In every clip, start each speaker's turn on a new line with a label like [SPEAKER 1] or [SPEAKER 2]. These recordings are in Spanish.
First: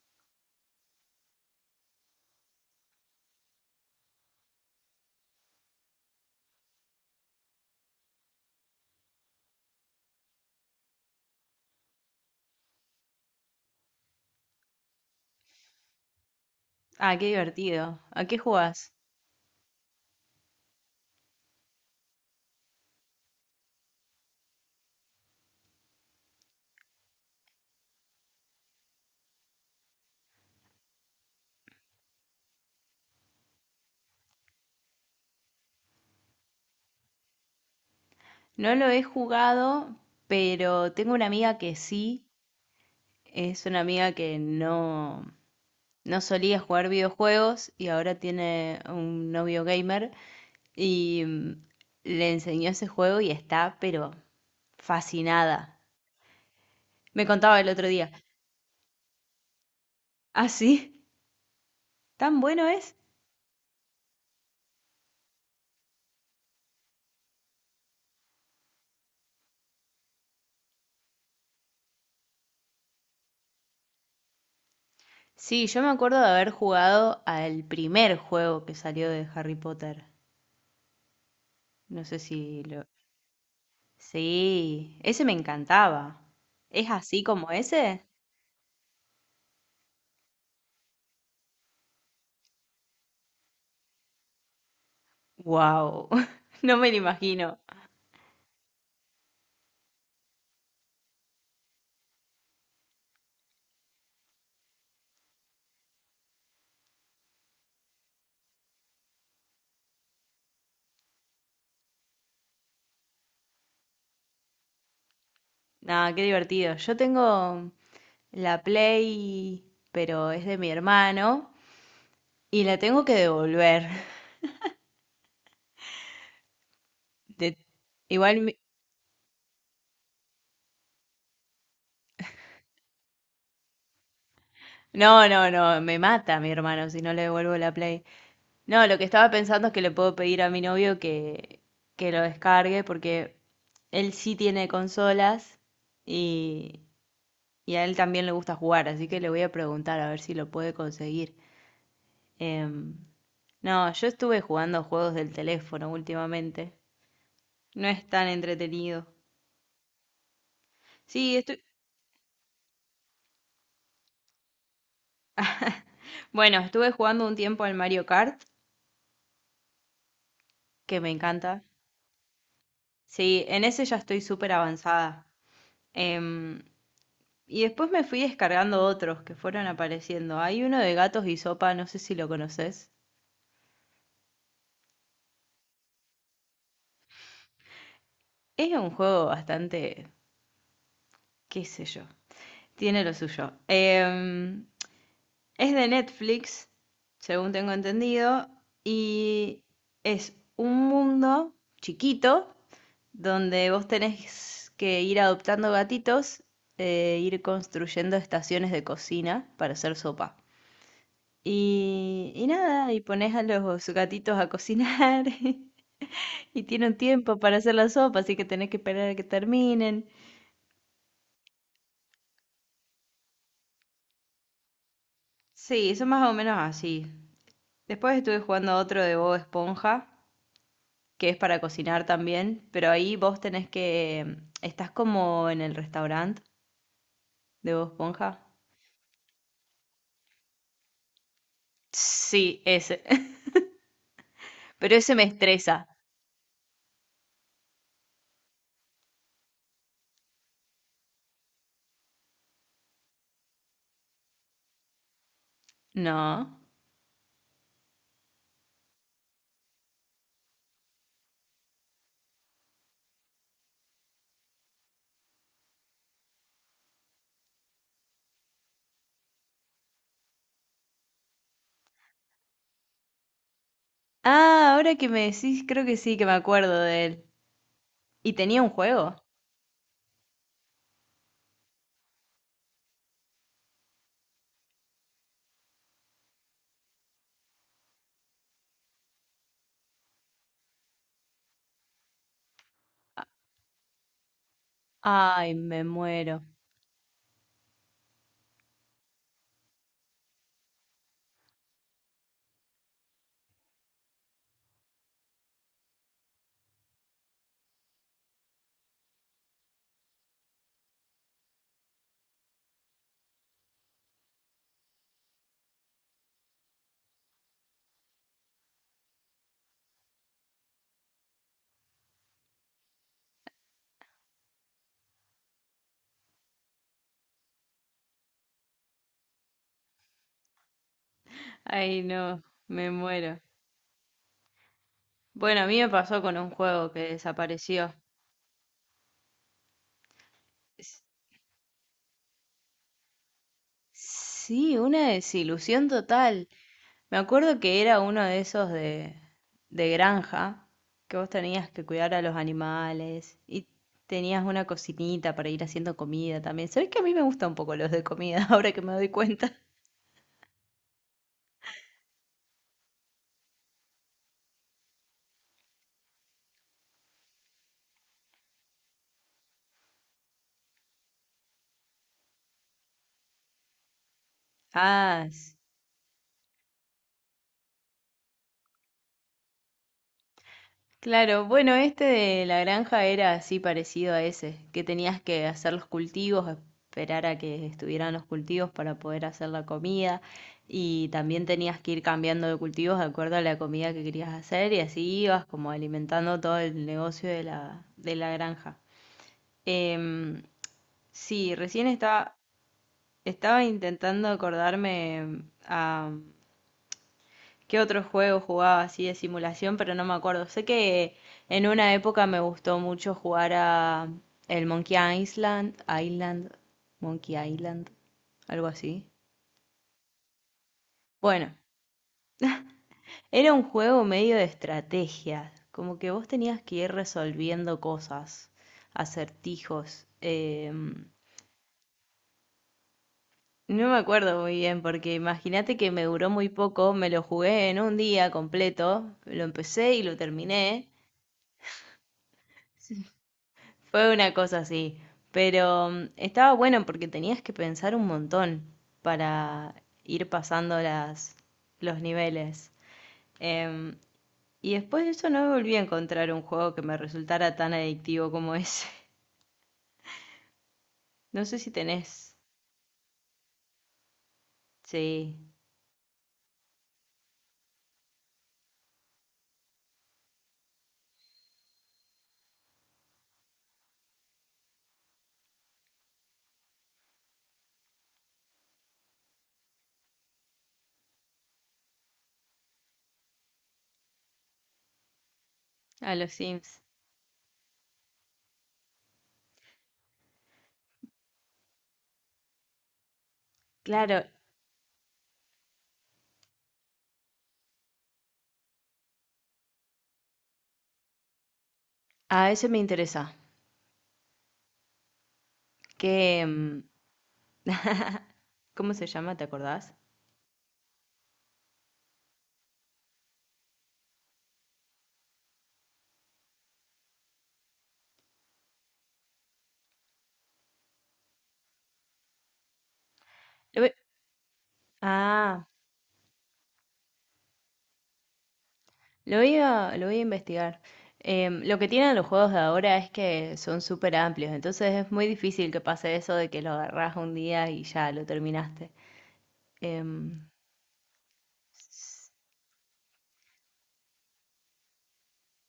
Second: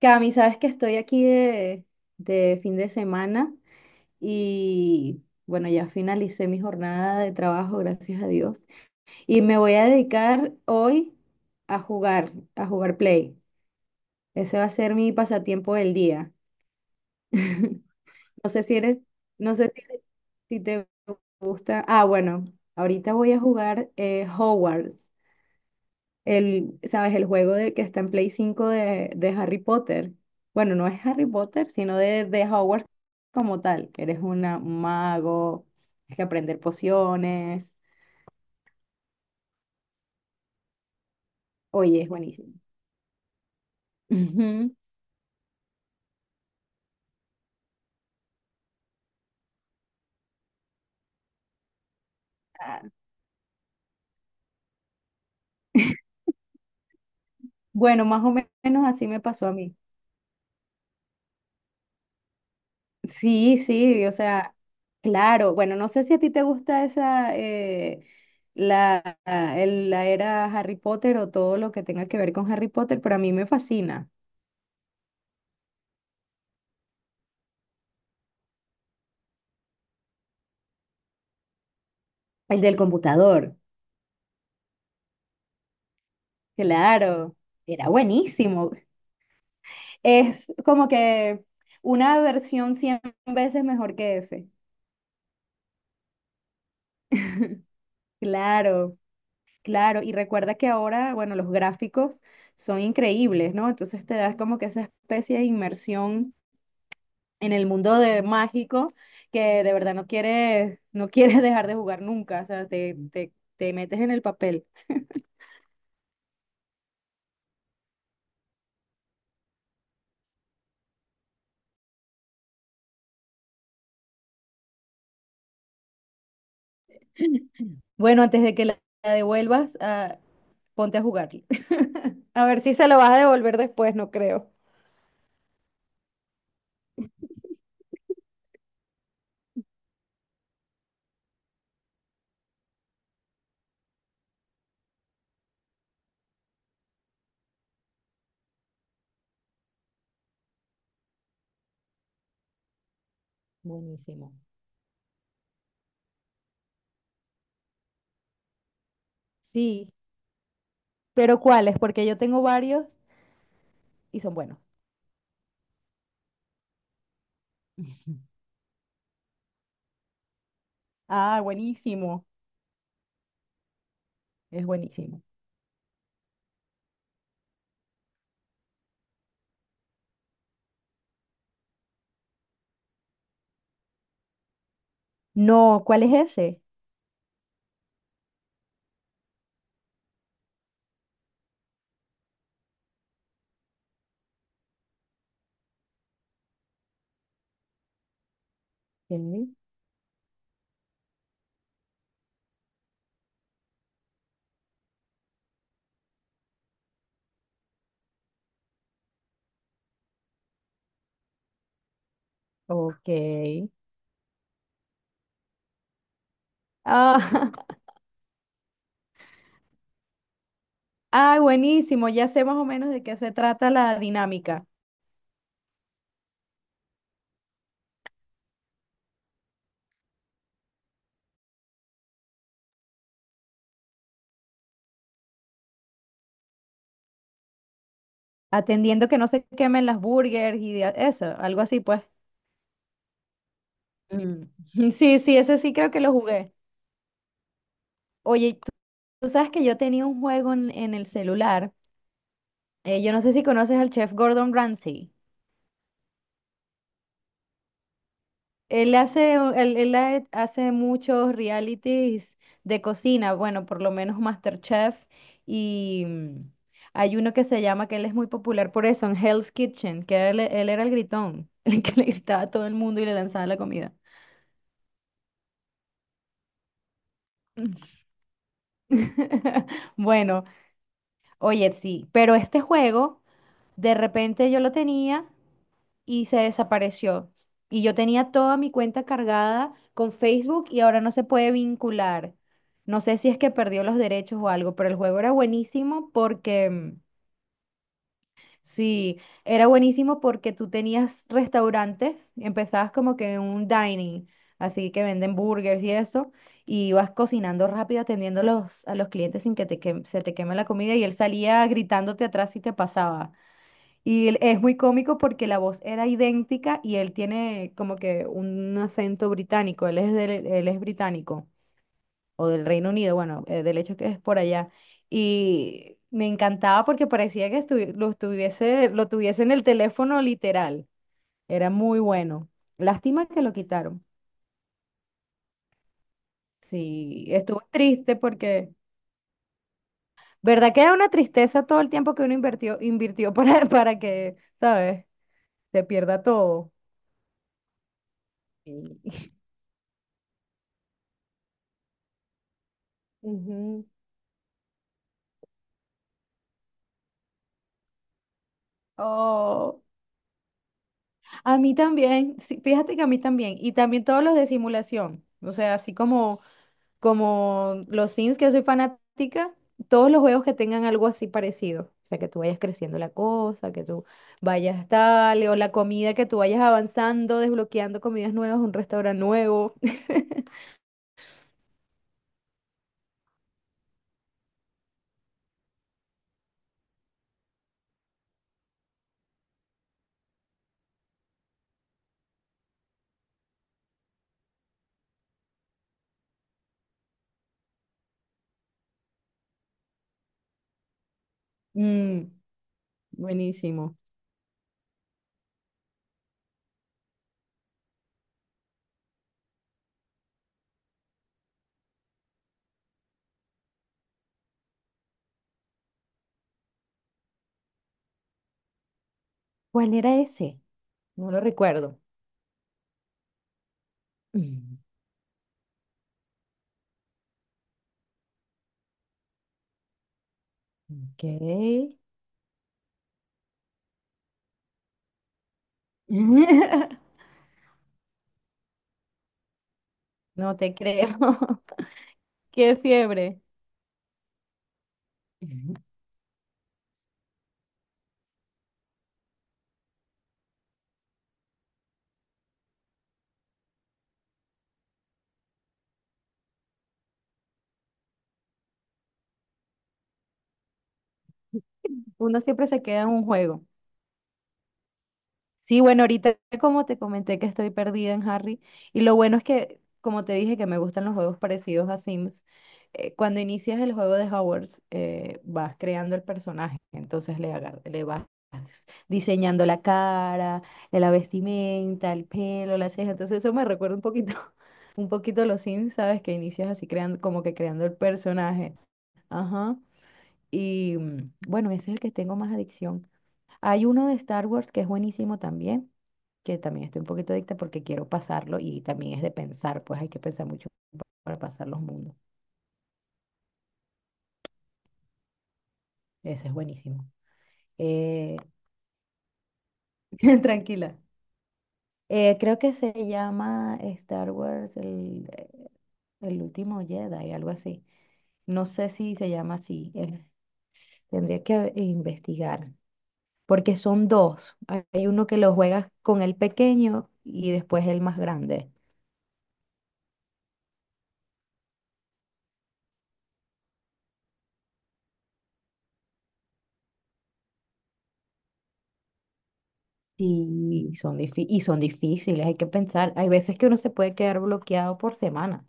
[SPEAKER 1] Cami, sabes que estoy aquí de fin de semana y bueno, ya finalicé mi jornada de trabajo, gracias a Dios. Y me voy a dedicar hoy a jugar Play. Ese va a ser mi pasatiempo del día.
[SPEAKER 2] Ah, qué divertido. ¿A qué
[SPEAKER 1] No sé si
[SPEAKER 2] jugás?
[SPEAKER 1] eres, no sé si te gusta. Ah, bueno, ahorita voy a jugar Hogwarts. ¿Sabes? El juego que está en Play 5 de Harry Potter. Bueno, no es Harry Potter, sino de Hogwarts como tal, que eres un mago, tienes que aprender pociones.
[SPEAKER 2] No lo he jugado, pero tengo una amiga que
[SPEAKER 1] Oye, es
[SPEAKER 2] sí.
[SPEAKER 1] buenísimo.
[SPEAKER 2] Es una amiga que
[SPEAKER 1] Ujú.
[SPEAKER 2] no, no solía jugar videojuegos y ahora tiene un novio gamer. Y le enseñó
[SPEAKER 1] Ah,
[SPEAKER 2] ese juego y está, pero fascinada. Me contaba el otro
[SPEAKER 1] bueno,
[SPEAKER 2] día.
[SPEAKER 1] más o menos así me pasó a mí.
[SPEAKER 2] ¿Ah, sí? ¿Tan bueno es?
[SPEAKER 1] Sí, sí, o sea, claro. Bueno, no sé si a ti te gusta la, la era Harry Potter o todo lo que tenga que ver con Harry Potter, pero a mí me fascina.
[SPEAKER 2] Sí, yo me acuerdo de haber jugado al primer juego que salió de Harry Potter. No sé
[SPEAKER 1] El
[SPEAKER 2] si
[SPEAKER 1] del
[SPEAKER 2] lo.
[SPEAKER 1] computador.
[SPEAKER 2] Sí, ese me encantaba. ¿Es así
[SPEAKER 1] Claro,
[SPEAKER 2] como
[SPEAKER 1] era
[SPEAKER 2] ese?
[SPEAKER 1] buenísimo. Es como que una versión 100 veces mejor que ese.
[SPEAKER 2] Wow, no me lo imagino.
[SPEAKER 1] Claro, claro. Y recuerda que ahora, bueno, los gráficos son increíbles, ¿no? Entonces te das como que esa especie de inmersión en el mundo de mágico que de verdad no quieres dejar de jugar nunca. O sea, te metes en el papel.
[SPEAKER 2] Nada, qué divertido. Yo tengo la Play, pero es de mi hermano y la tengo que devolver. De-
[SPEAKER 1] Bueno,
[SPEAKER 2] Igual,
[SPEAKER 1] antes de
[SPEAKER 2] mi-
[SPEAKER 1] que la devuelvas, ponte a jugarlo. A ver si se lo vas a devolver después, no creo.
[SPEAKER 2] no, no, no, me mata mi hermano si no le devuelvo la Play. No, lo que estaba pensando es que le puedo pedir a mi novio que lo descargue porque él sí tiene consolas y Y a él también le gusta jugar, así que le voy a preguntar a ver si lo puede conseguir. Em, no, yo
[SPEAKER 1] Buenísimo.
[SPEAKER 2] estuve jugando juegos del teléfono últimamente. No es tan entretenido.
[SPEAKER 1] Sí,
[SPEAKER 2] Sí,
[SPEAKER 1] pero ¿cuáles? Porque yo tengo varios y son buenos.
[SPEAKER 2] bueno, estuve jugando un tiempo al Mario Kart, que me
[SPEAKER 1] Ah,
[SPEAKER 2] encanta.
[SPEAKER 1] buenísimo.
[SPEAKER 2] Sí, en ese ya estoy súper
[SPEAKER 1] Es buenísimo.
[SPEAKER 2] avanzada. Em, y después me fui descargando otros que fueron apareciendo. Hay uno de gatos y sopa, no sé si lo conoces.
[SPEAKER 1] No, ¿cuál es ese?
[SPEAKER 2] Es un juego bastante, qué sé yo, tiene lo suyo. Es de Netflix, según tengo entendido,
[SPEAKER 1] Sí,
[SPEAKER 2] y es un mundo chiquito donde vos tenés que ir adoptando gatitos e ir construyendo estaciones de cocina para hacer sopa. Y nada, y
[SPEAKER 1] ok.
[SPEAKER 2] pones a los gatitos a cocinar y tienen tiempo
[SPEAKER 1] Ah,
[SPEAKER 2] para hacer la sopa, así que tenés que esperar a que terminen.
[SPEAKER 1] ah, buenísimo. Ya sé más o menos de qué se trata la dinámica.
[SPEAKER 2] Sí, son más o menos así. Después estuve jugando a otro de Bob Esponja, que es para cocinar también, pero ahí vos tenés que. ¿Estás como en el restaurante de Bob Esponja?
[SPEAKER 1] Atendiendo que no se quemen las burgers y eso, algo así, pues.
[SPEAKER 2] Sí, ese.
[SPEAKER 1] Mm.
[SPEAKER 2] Pero ese
[SPEAKER 1] Sí,
[SPEAKER 2] me
[SPEAKER 1] sí, ese sí
[SPEAKER 2] estresa.
[SPEAKER 1] creo que lo jugué. Oye, tú sabes que yo tenía un juego en el celular. Yo no sé si conoces al chef Gordon Ramsay.
[SPEAKER 2] No.
[SPEAKER 1] Él hace muchos realities de cocina, bueno, por lo menos MasterChef, y hay uno que se llama, que él es muy popular por eso, en Hell's Kitchen, que él era el gritón, el que le gritaba a todo el mundo y le lanzaba la comida.
[SPEAKER 2] Ah, ahora que me decís, creo que sí, que me acuerdo de él. ¿Y tenía un juego?
[SPEAKER 1] Bueno, oye, sí, pero este juego, de repente yo lo tenía, y se desapareció. Y yo tenía toda mi cuenta cargada con Facebook y ahora no se puede vincular. No sé si es que perdió los derechos o algo, pero el juego era
[SPEAKER 2] Ay, me
[SPEAKER 1] buenísimo
[SPEAKER 2] muero.
[SPEAKER 1] porque, sí, era buenísimo porque tú tenías restaurantes, empezabas como que en un dining, así que venden burgers y eso, y ibas cocinando rápido, atendiendo a los, clientes sin que, se te queme la comida y él salía gritándote atrás si te pasaba. Y es muy cómico porque la voz era idéntica y él tiene como que un acento británico, él es británico o del Reino Unido, bueno, del hecho que es por allá. Y me encantaba porque parecía que lo tuviese en el teléfono literal, era muy
[SPEAKER 2] Ay, no,
[SPEAKER 1] bueno.
[SPEAKER 2] me
[SPEAKER 1] Lástima
[SPEAKER 2] muero.
[SPEAKER 1] que lo quitaron.
[SPEAKER 2] Bueno, a mí me pasó con un juego que
[SPEAKER 1] Sí, estuvo
[SPEAKER 2] desapareció.
[SPEAKER 1] triste porque, ¿verdad que era
[SPEAKER 2] S-
[SPEAKER 1] una tristeza todo el tiempo que uno invirtió para, para que,
[SPEAKER 2] Sí,
[SPEAKER 1] ¿sabes?
[SPEAKER 2] una
[SPEAKER 1] Se
[SPEAKER 2] desilusión
[SPEAKER 1] pierda
[SPEAKER 2] total.
[SPEAKER 1] todo.
[SPEAKER 2] Me acuerdo que era uno de esos de,
[SPEAKER 1] Sí.
[SPEAKER 2] de granja, que vos tenías que cuidar a los animales y
[SPEAKER 1] Ujú.
[SPEAKER 2] tenías una cocinita para ir haciendo comida también. ¿Sabés que a mí me gustan un poco los de comida ahora que me doy cuenta?
[SPEAKER 1] Oh, a mí también, sí, fíjate que a mí también, y también todos los de simulación, o sea, así como los Sims, que yo soy fanática, todos los juegos que tengan algo así parecido, o sea, que tú vayas creciendo la cosa, que tú vayas
[SPEAKER 2] Ah,
[SPEAKER 1] tal, o la comida, que tú vayas avanzando, desbloqueando comidas nuevas, un restaurante nuevo.
[SPEAKER 2] claro, bueno, este de la granja era así parecido a ese, que tenías que hacer los cultivos, esperar a que estuvieran los cultivos para poder hacer la comida y también tenías que ir cambiando de cultivos de acuerdo a la comida que querías hacer y así ibas como alimentando todo el negocio de la, granja. Em, sí, recién
[SPEAKER 1] Mm,
[SPEAKER 2] estaba
[SPEAKER 1] Buenísimo.
[SPEAKER 2] intentando acordarme a. ¿Qué otro juego jugaba así de simulación? Pero no me acuerdo. Sé que en una época me gustó mucho jugar a el Monkey Island, Island, Island, algo así.
[SPEAKER 1] ¿Cuál era ese? No lo
[SPEAKER 2] Bueno,
[SPEAKER 1] recuerdo.
[SPEAKER 2] era un juego medio de
[SPEAKER 1] Mm,
[SPEAKER 2] estrategia, como que vos tenías que ir resolviendo cosas, acertijos. eh,
[SPEAKER 1] Ok.
[SPEAKER 2] no me acuerdo muy bien, porque imagínate que me duró muy poco, me lo jugué en un día completo, lo empecé y lo
[SPEAKER 1] No te
[SPEAKER 2] terminé.
[SPEAKER 1] creo. Qué fiebre.
[SPEAKER 2] Fue una cosa así, pero estaba bueno porque tenías que pensar un montón para ir pasando los niveles. Em, y después de eso no volví a encontrar un juego que me resultara tan adictivo como ese. No sé si tenés.
[SPEAKER 1] Uno siempre se queda en un juego.
[SPEAKER 2] Sí,
[SPEAKER 1] Sí, bueno, ahorita como te comenté que estoy perdida en Harry, y lo bueno es que, como te dije, que me gustan los juegos parecidos a Sims, cuando inicias el juego de Hogwarts, vas creando el personaje, entonces le vas diseñando la cara, la vestimenta, el pelo, las cejas, entonces eso me recuerda un poquito, un poquito a los Sims,
[SPEAKER 2] a
[SPEAKER 1] ¿sabes?
[SPEAKER 2] los
[SPEAKER 1] Que inicias
[SPEAKER 2] Sims.
[SPEAKER 1] así creando, como que creando el personaje. Ajá. Y bueno, ese es el que tengo más adicción. Hay uno de
[SPEAKER 2] Claro,
[SPEAKER 1] Star Wars que es buenísimo también, que también estoy un poquito adicta porque quiero pasarlo y también es de pensar, pues hay que pensar mucho para pasar los mundos.
[SPEAKER 2] a ese me interesa. ¿Qué,
[SPEAKER 1] Ese es buenísimo. Eh,
[SPEAKER 2] cómo se llama? ¿Te acordás?
[SPEAKER 1] tranquila. Creo que se llama Star Wars el, último Jedi, algo así. No sé si se llama así. Tendría que investigar, porque
[SPEAKER 2] Lo ve-
[SPEAKER 1] son dos. Hay uno que lo
[SPEAKER 2] Ah,
[SPEAKER 1] juegas con el pequeño y después el más grande.
[SPEAKER 2] lo voy a investigar. Lo que tienen los juegos de ahora es que son súper amplios, entonces es muy difícil que pase eso de que lo agarrás un día y ya lo terminaste.
[SPEAKER 1] Y son difíciles, hay que pensar. Hay veces que uno se puede quedar bloqueado por semana.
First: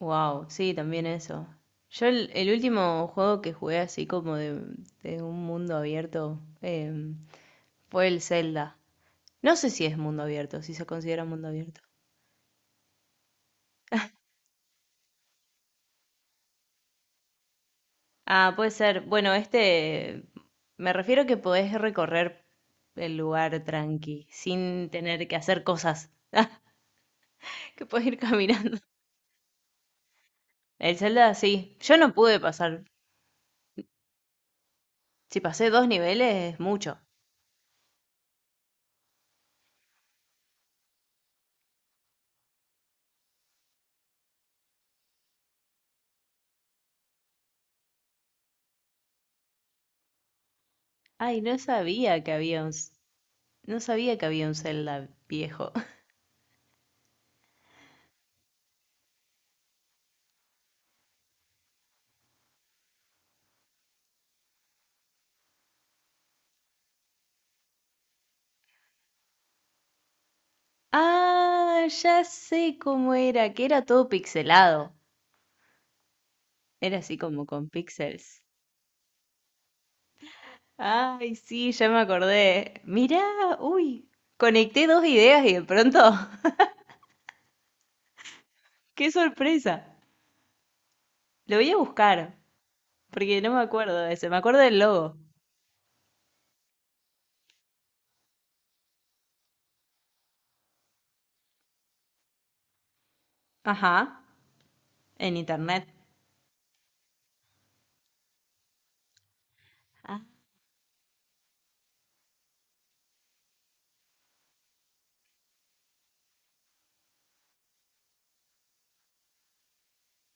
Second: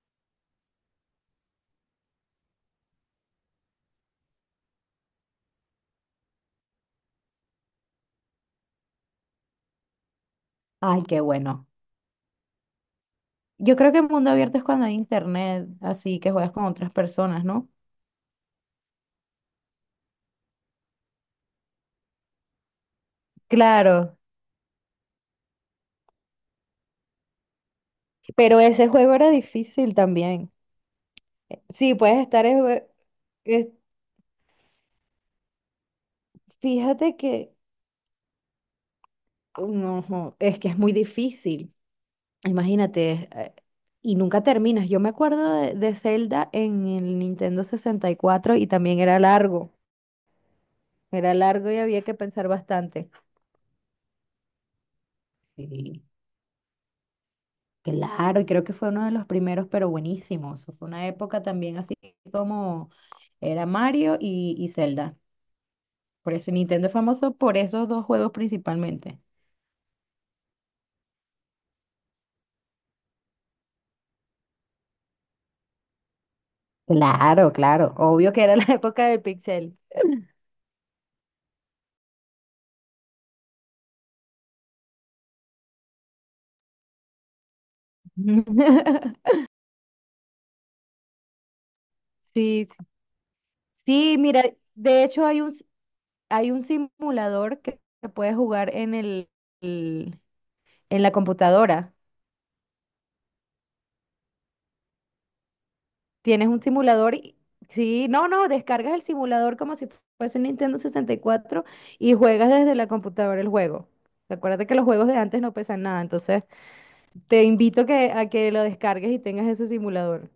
[SPEAKER 2] Wow, sí, también eso. Yo el último juego que jugué así como de un mundo abierto fue el Zelda. No sé si es mundo abierto, si se
[SPEAKER 1] Ay, qué
[SPEAKER 2] considera mundo
[SPEAKER 1] bueno.
[SPEAKER 2] abierto.
[SPEAKER 1] Yo creo que el mundo abierto es cuando hay internet, así que juegas con otras personas, ¿no?
[SPEAKER 2] Ah, puede ser. Bueno, me refiero que podés recorrer el lugar
[SPEAKER 1] Claro,
[SPEAKER 2] tranqui, sin tener que hacer cosas, que podés ir
[SPEAKER 1] pero
[SPEAKER 2] caminando.
[SPEAKER 1] ese juego era difícil también.
[SPEAKER 2] El Zelda, sí.
[SPEAKER 1] Sí,
[SPEAKER 2] Yo no
[SPEAKER 1] puedes
[SPEAKER 2] pude
[SPEAKER 1] estar en.
[SPEAKER 2] pasar.
[SPEAKER 1] es-
[SPEAKER 2] Si pasé dos niveles, es mucho.
[SPEAKER 1] Fíjate que. No, jo, es que es muy difícil. Imagínate, y nunca terminas. Yo me acuerdo de Zelda en el Nintendo 64 y también era largo. Era
[SPEAKER 2] Ay, no
[SPEAKER 1] largo y había que
[SPEAKER 2] sabía que
[SPEAKER 1] pensar
[SPEAKER 2] había un, s-
[SPEAKER 1] bastante.
[SPEAKER 2] no sabía que había un Zelda viejo.
[SPEAKER 1] Sí, claro, y creo que fue uno de los primeros, pero buenísimo. Eso fue una época también así como era Mario y Zelda. Por eso Nintendo es famoso por esos dos juegos principalmente.
[SPEAKER 2] Ah, ya sé cómo era, que era todo pixelado. Era así como
[SPEAKER 1] Claro,
[SPEAKER 2] con
[SPEAKER 1] claro. Obvio que
[SPEAKER 2] píxeles.
[SPEAKER 1] era la época del pixel.
[SPEAKER 2] Ay, sí, ya me acordé. Mirá, uy, conecté dos ideas y de pronto, qué sorpresa. Lo voy a buscar,
[SPEAKER 1] Sí, sí,
[SPEAKER 2] porque no me acuerdo de
[SPEAKER 1] sí,
[SPEAKER 2] ese, me
[SPEAKER 1] mira,
[SPEAKER 2] acuerdo del
[SPEAKER 1] de
[SPEAKER 2] logo.
[SPEAKER 1] hecho hay un simulador que puedes jugar en el- en la computadora.
[SPEAKER 2] Ajá, en internet.
[SPEAKER 1] Tienes un simulador y sí, no, no, descargas el simulador como si
[SPEAKER 2] Ah,
[SPEAKER 1] fuese un Nintendo 64 y juegas desde la computadora el juego. Acuérdate que los juegos de antes no pesan nada, entonces te invito a que lo descargues y tengas ese simulador.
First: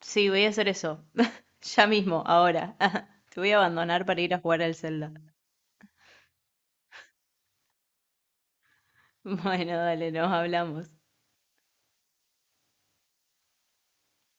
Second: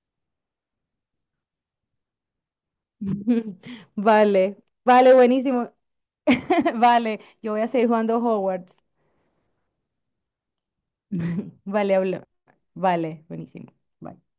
[SPEAKER 2] sí, voy a hacer eso. Ya mismo, ahora. Te voy a abandonar para ir a
[SPEAKER 1] Vale,
[SPEAKER 2] jugar al Zelda.
[SPEAKER 1] vale, buenísimo. Vale, yo voy a seguir jugando Hogwarts.
[SPEAKER 2] Bueno, dale, nos hablamos.
[SPEAKER 1] Vale, habla. Vale, buenísimo. Bye.